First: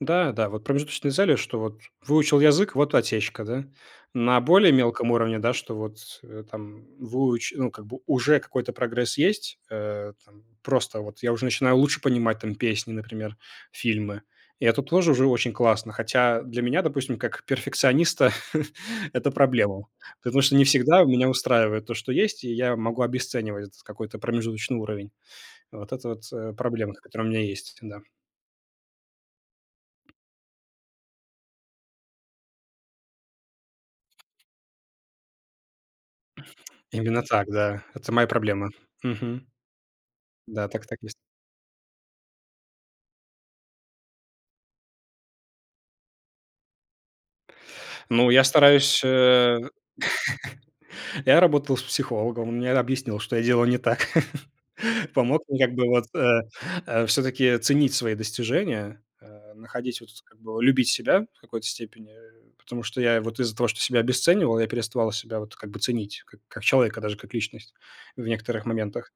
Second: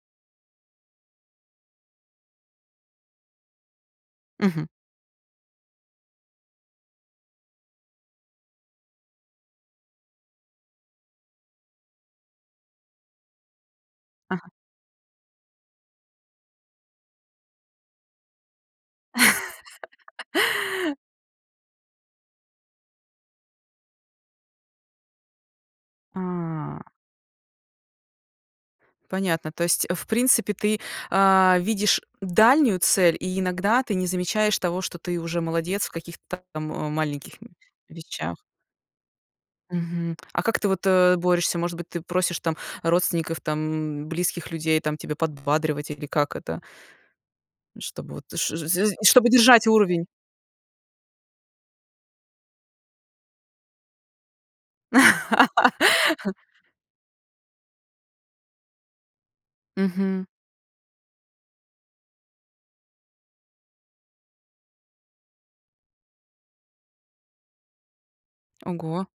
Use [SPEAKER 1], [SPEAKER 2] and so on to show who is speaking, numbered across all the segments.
[SPEAKER 1] Да, да, вот промежуточные цели, что вот выучил язык- вот и отсечка, да. На
[SPEAKER 2] Мгм.
[SPEAKER 1] более мелком уровне, да, что вот, э, там выуч ну, как бы уже какой-то прогресс есть, э-э, там просто вот я уже начинаю лучше понимать там песни, например, фильмы.
[SPEAKER 2] Ага.
[SPEAKER 1] И это тоже уже очень классно. Хотя для меня, допустим, как перфекциониста это проблема. Потому что не всегда меня устраивает то, что есть, и я могу обесценивать этот какой-то промежуточный уровень. Вот это вот, э,
[SPEAKER 2] А-а.
[SPEAKER 1] проблемка, которая у меня есть, да.
[SPEAKER 2] Понятно, то есть в принципе ты, а-а, видишь дальнюю цель, и иногда ты не замечаешь того, что ты уже молодец в каких-то та ам
[SPEAKER 1] Именно
[SPEAKER 2] маленьких
[SPEAKER 1] так, да, это моя
[SPEAKER 2] вещах?
[SPEAKER 1] проблема. Мгм.
[SPEAKER 2] Мгм. А как ты
[SPEAKER 1] Да,
[SPEAKER 2] вот,
[SPEAKER 1] так так и есть.
[SPEAKER 2] э-э, борешься? Может быть, ты просишь там родственников, там близких людей там тебе подбадривать, или как это чтобы вот
[SPEAKER 1] Ну, я
[SPEAKER 2] ш ш з з
[SPEAKER 1] стараюсь,
[SPEAKER 2] чтобы
[SPEAKER 1] э-э,
[SPEAKER 2] держать уровень?
[SPEAKER 1] я работал с психологом, он мне объяснил, что я делаю не так. Помог мне как бы вот, э, э, всё-таки ценить свои достижения, э, находить вот тут
[SPEAKER 2] Мгм.
[SPEAKER 1] как бы любить себя в какой-то степени, э, потому что я вот из-за того, что себя обесценивал, я переставал себя вот как бы ценить как как человека, даже как личность в некоторых
[SPEAKER 2] Ого.
[SPEAKER 1] моментах.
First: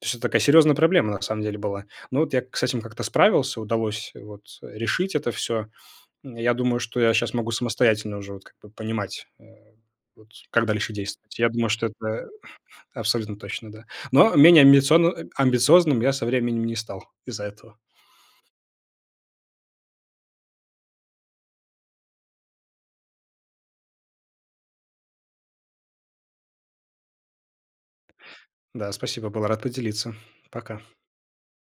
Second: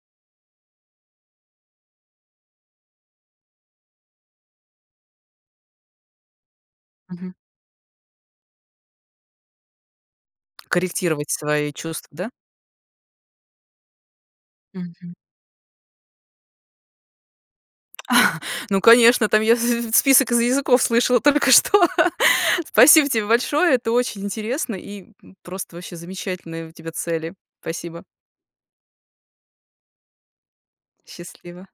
[SPEAKER 1] То есть это такая серьезная проблема на самом деле была. Ну, вот я к с этим как-то справился, удалось вот решить это всё. М, я думаю, что я
[SPEAKER 2] Мгм.
[SPEAKER 1] щас могу самостоятельно уже вот как бы понимать, э-э, вот как дальше
[SPEAKER 2] Корректировать
[SPEAKER 1] действовать. Я думаю,
[SPEAKER 2] свои
[SPEAKER 1] что
[SPEAKER 2] чувства,
[SPEAKER 1] это
[SPEAKER 2] да?
[SPEAKER 1] абсолютно точно, да. Но менее амбицион
[SPEAKER 2] Мгм.
[SPEAKER 1] амбициозным я со временем не стал из-за этого.
[SPEAKER 2] Ну, конечно, там я с с список из языков слышала только что. Спасибо тебе большое. Это очень интересно и, м, просто вообще замечательные у тебя цели. Спасибо.
[SPEAKER 1] Да, спасибо, был рад поделиться. Пока.
[SPEAKER 2] Счастливо.